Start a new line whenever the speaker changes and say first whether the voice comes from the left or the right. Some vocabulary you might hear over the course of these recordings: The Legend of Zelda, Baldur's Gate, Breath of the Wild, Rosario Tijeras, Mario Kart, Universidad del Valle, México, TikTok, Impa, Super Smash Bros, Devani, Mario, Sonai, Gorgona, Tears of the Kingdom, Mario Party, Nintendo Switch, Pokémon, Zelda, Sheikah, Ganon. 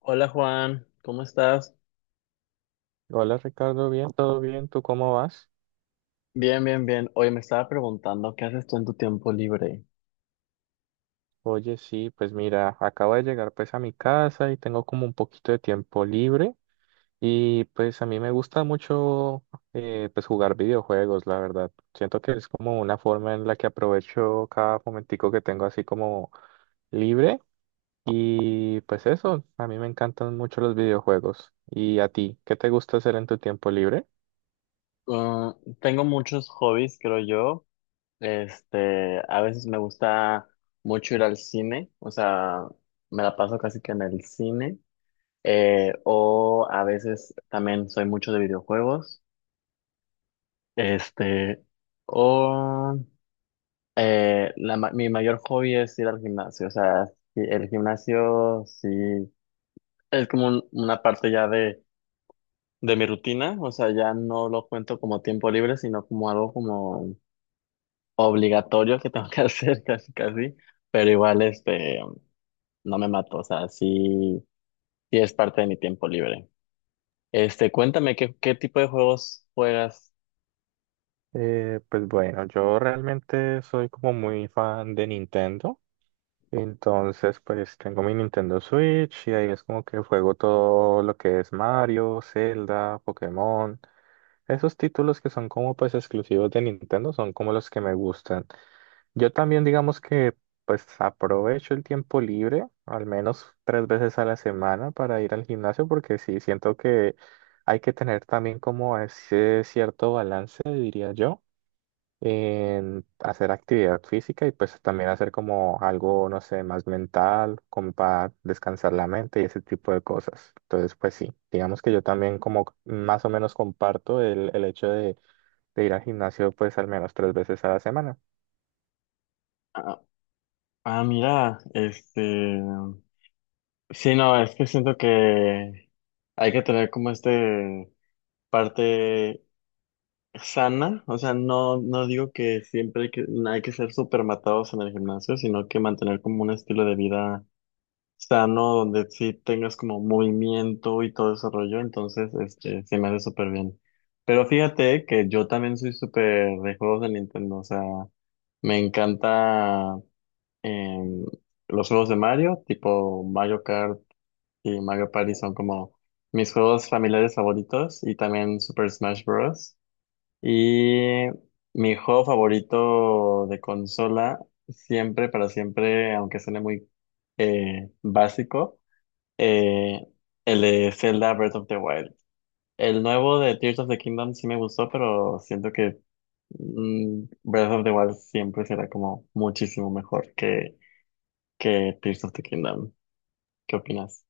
left: Hola Juan, ¿cómo estás?
right: Hola Ricardo, bien, todo bien, ¿tú cómo vas?
left: Bien, bien, bien. Oye, me estaba preguntando, ¿qué haces tú en tu tiempo libre?
right: Oye, sí, pues mira, acabo de llegar pues a mi casa y tengo como un poquito de tiempo libre y pues a mí me gusta mucho pues jugar videojuegos, la verdad. Siento que es como una forma en la que aprovecho cada momentico que tengo así como libre y pues eso, a mí me encantan mucho los videojuegos. ¿Y a ti? ¿Qué te gusta hacer en tu tiempo libre?
left: Ah, tengo muchos hobbies, creo yo. A veces me gusta mucho ir al cine, o sea, me la paso casi que en el cine. O a veces también soy mucho de videojuegos. Este, o La mi mayor hobby es ir al gimnasio, o sea, sí, el gimnasio sí es como una parte ya de mi rutina, o sea, ya no lo cuento como tiempo libre, sino como algo como obligatorio que tengo que hacer casi casi, pero igual no me mato, o sea, sí, sí es parte de mi tiempo libre. Cuéntame qué, qué tipo de juegos juegas.
right: Pues bueno, yo realmente soy como muy fan de Nintendo. Entonces, pues tengo mi Nintendo Switch y ahí es como que juego todo lo que es Mario, Zelda, Pokémon. Esos títulos que son como pues exclusivos de Nintendo son como los que me gustan. Yo también digamos que pues aprovecho el tiempo libre al menos 3 veces a la semana para ir al gimnasio porque sí, siento que hay que tener también como ese cierto balance, diría yo en hacer actividad física y pues también hacer como algo, no sé, más mental, como para descansar la mente y ese tipo de cosas. Entonces, pues sí, digamos que yo también como más o menos comparto el hecho de ir al gimnasio pues al menos 3 veces a la semana.
left: Ah, ah, mira, sí, no, es que siento que hay que tener como parte sana, o sea, no, no digo que siempre hay que ser súper matados en el gimnasio, sino que mantener como un estilo de vida sano, donde sí tengas como movimiento y todo ese rollo, entonces, se me hace súper bien. Pero fíjate que yo también soy súper de juegos de Nintendo, o sea, me encanta em, los juegos de Mario, tipo Mario Kart y Mario Party son como mis juegos familiares favoritos y también Super Smash Bros. Y mi juego favorito de consola, siempre, para siempre, aunque suene muy básico, eh, el de Zelda Breath of the Wild. El nuevo de Tears of the Kingdom sí me gustó, pero siento que Breath of the Wild siempre será como muchísimo mejor que Tears of the Kingdom. ¿Qué opinas?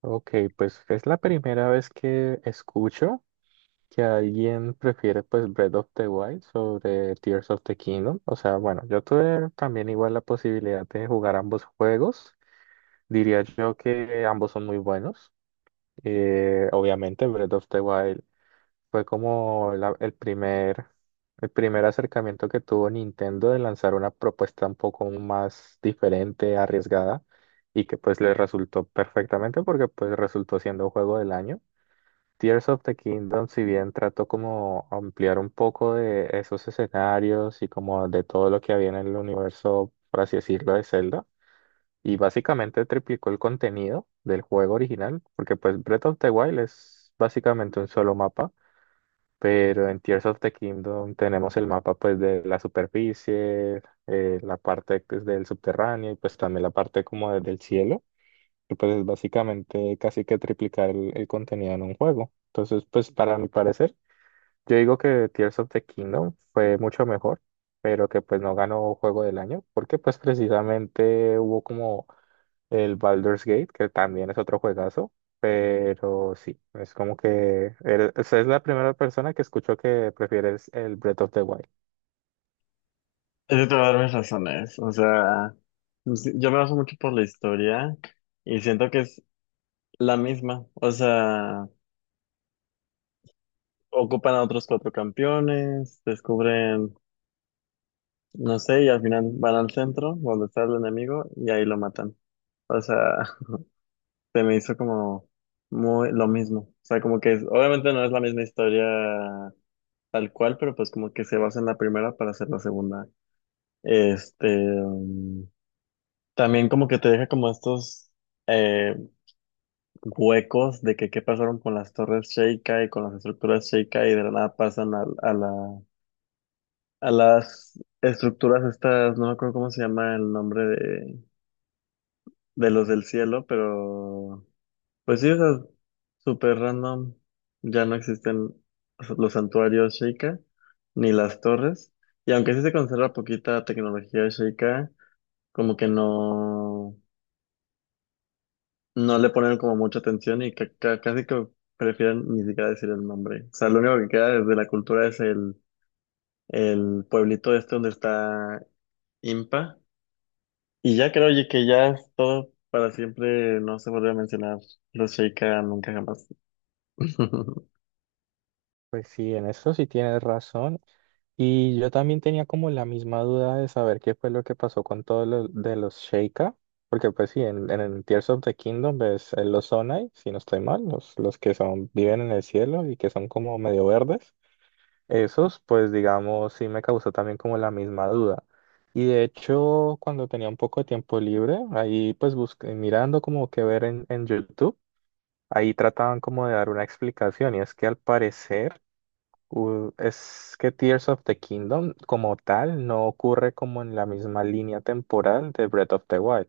right: Ok, pues es la primera vez que escucho que alguien prefiere pues Breath of the Wild sobre Tears of the Kingdom. O sea, bueno, yo tuve también igual la posibilidad de jugar ambos juegos. Diría yo que ambos son muy buenos. Obviamente, Breath of the Wild fue como el primer acercamiento que tuvo Nintendo de lanzar una propuesta un poco más diferente, arriesgada, y que pues le resultó perfectamente porque pues resultó siendo juego del año. Tears of the Kingdom, si bien trató como ampliar un poco de esos escenarios y como de todo lo que había en el universo, por así decirlo, de Zelda y básicamente triplicó el contenido del juego original, porque pues Breath of the Wild es básicamente un solo mapa, pero en Tears of the Kingdom tenemos el mapa pues de la superficie, la parte pues, del subterráneo y pues también la parte del cielo, y pues es básicamente casi que triplicar el contenido en un juego. Entonces pues para mi parecer, yo digo que Tears of the Kingdom fue mucho mejor, pero que pues no ganó juego del año, porque pues precisamente hubo como el Baldur's Gate, que también es otro juegazo, pero sí, es como que o sea, es la primera persona que escucho que prefieres el Breath of the Wild.
left: Yo te voy a dar mis razones. O sea, yo me baso mucho por la historia y siento que es la misma. O sea, ocupan a otros cuatro campeones, descubren, no sé, y al final van al centro donde está el enemigo y ahí lo matan. O sea, se me hizo como muy lo mismo. O sea, como que obviamente no es la misma historia tal cual, pero pues como que se basa en la primera para hacer la segunda. Este, mm, También como que te deja como estos eh, huecos de que qué pasaron con las torres Sheikah y con las estructuras Sheikah y de la nada pasan a la a las estructuras estas, no me acuerdo cómo se llama el nombre de los del cielo, pero pues sí, o sea, súper random. Ya no existen los santuarios Sheikah ni las torres. Y aunque sí se conserva poquita tecnología Sheikah, como que no, no le ponen como mucha atención y casi que prefieren ni siquiera decir el nombre. O sea, lo único que queda desde la cultura el pueblito este donde está Impa. Y ya creo oye, que ya es todo para siempre, no se vuelve a mencionar los Sheikah nunca jamás.
right: Pues sí, en eso sí tienes razón. Y yo también tenía como la misma duda de saber qué fue lo que pasó con todos los de los Sheikah, porque pues sí, en el Tears of the Kingdom ves los Sonai, si no estoy mal, los que son, viven en el cielo y que son como medio verdes. Esos, pues digamos, sí me causó también como la misma duda. Y de hecho, cuando tenía un poco de tiempo libre, ahí pues busqué, mirando como que ver en YouTube, ahí trataban como de dar una explicación y es que al parecer es que Tears of the Kingdom como tal no ocurre como en la misma línea temporal de Breath of the Wild.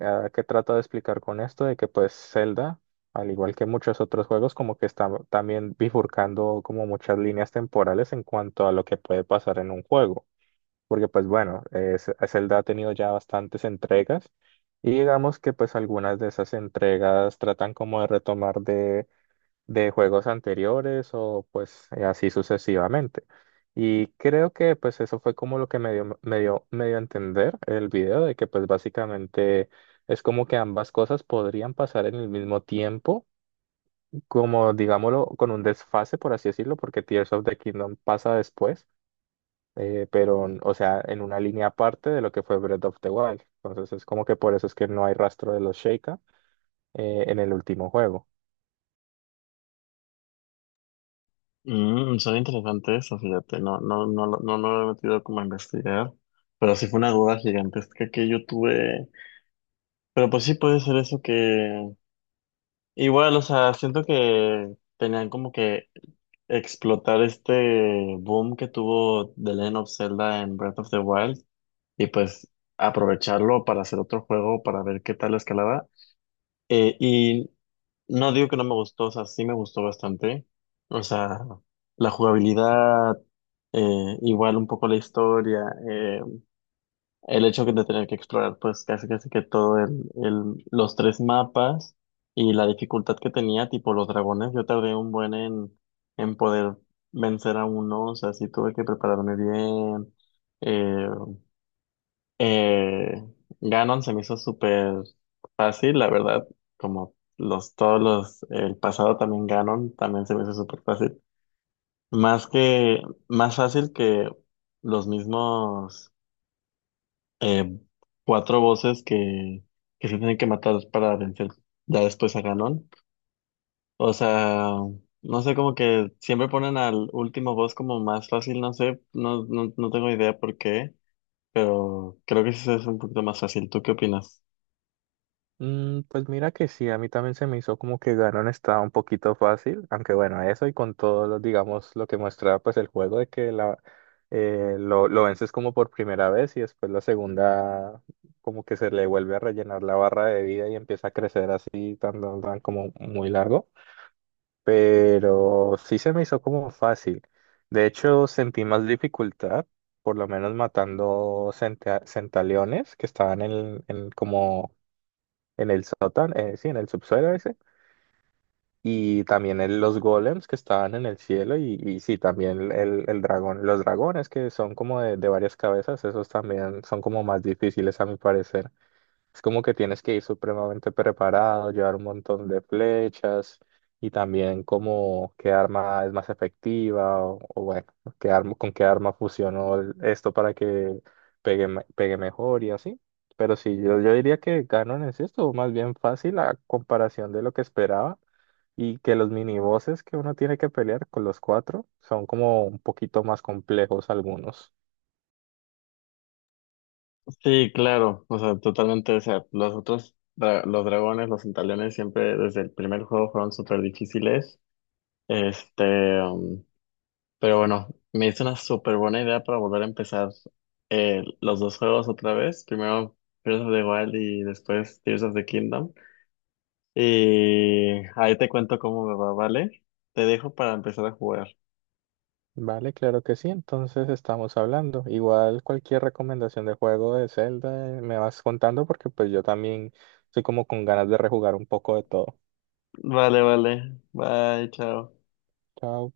right: ¿A ¿Qué trato de explicar con esto? De que pues Zelda, al igual que muchos otros juegos, como que está también bifurcando como muchas líneas temporales en cuanto a lo que puede pasar en un juego. Porque pues bueno, Zelda ha tenido ya bastantes entregas y digamos que pues algunas de esas entregas tratan como de retomar de juegos anteriores o pues así sucesivamente. Y creo que pues eso fue como lo que me dio a entender el video de que pues básicamente es como que ambas cosas podrían pasar en el mismo tiempo, como digámoslo, con un desfase, por así decirlo, porque Tears of the Kingdom pasa después, pero o sea, en una línea aparte de lo que fue Breath of the Wild. Entonces es como que por eso es que no hay rastro de los Sheikah en el último juego.
left: Mm, son interesantes eso, fíjate, no, no, no, no, no lo he metido como a investigar, pero sí fue una duda gigantesca que yo tuve. Pero pues sí puede ser eso que, igual, o sea, siento que tenían como que explotar este boom que tuvo The Legend of Zelda en Breath of the Wild y pues aprovecharlo para hacer otro juego, para ver qué tal escalaba. Eh, y No digo que no me gustó, o sea, sí me gustó bastante. O sea, la jugabilidad, igual un poco la historia, eh, el hecho que de tener que explorar pues casi casi que todo los tres mapas y la dificultad que tenía, tipo los dragones, yo tardé un buen en poder vencer a uno, o sea, sí tuve que prepararme bien, eh, eh, Ganon se me hizo súper fácil, la verdad, como los todos los, el pasado también Ganon, también se me hizo súper fácil. Más que, más fácil que los mismos eh, cuatro voces que se tienen que matar para vencer ya después a Ganon. O sea, no sé, como que siempre ponen al último boss como más fácil, no sé, no, no, no tengo idea por qué, pero creo que sí es un poquito más fácil. ¿Tú qué opinas?
right: Mm, pues mira que sí, a mí también se me hizo como que Ganon estaba un poquito fácil, aunque bueno, eso y con todo, digamos, lo que muestra pues el juego de que lo vences como por primera vez y después la segunda como que se le vuelve a rellenar la barra de vida y empieza a crecer así, tan, tan, tan como muy largo, pero sí se me hizo como fácil. De hecho, sentí más dificultad, por lo menos matando centaleones que estaban en como en el sótano, sí, en el subsuelo ese, y también en los golems que estaban en el cielo, y sí, también el dragón, los dragones que son como de varias cabezas, esos también son como más difíciles a mi parecer. Es como que tienes que ir supremamente preparado, llevar un montón de flechas y también como qué arma es más efectiva o bueno, qué arma, con qué arma fusionó esto para que pegue, pegue mejor y así. Pero sí, yo diría que Ganon es esto, más bien fácil a comparación de lo que esperaba y que los minibosses que uno tiene que pelear con los cuatro son como un poquito más complejos algunos.
left: Sí, claro, o sea, totalmente, o sea, los otros, los dragones, los centaleones siempre desde el primer juego fueron súper difíciles, este, um, pero bueno, me hizo una súper buena idea para volver a empezar los dos juegos otra vez, primero Breath of the Wild y después Tears of the Kingdom, y ahí te cuento cómo me va, ¿vale? Te dejo para empezar a jugar.
right: Vale, claro que sí, entonces estamos hablando. Igual cualquier recomendación de juego de Zelda me vas contando porque pues yo también estoy como con ganas de rejugar un poco de todo.
left: Vale, vale, bye, chao.
right: Chao.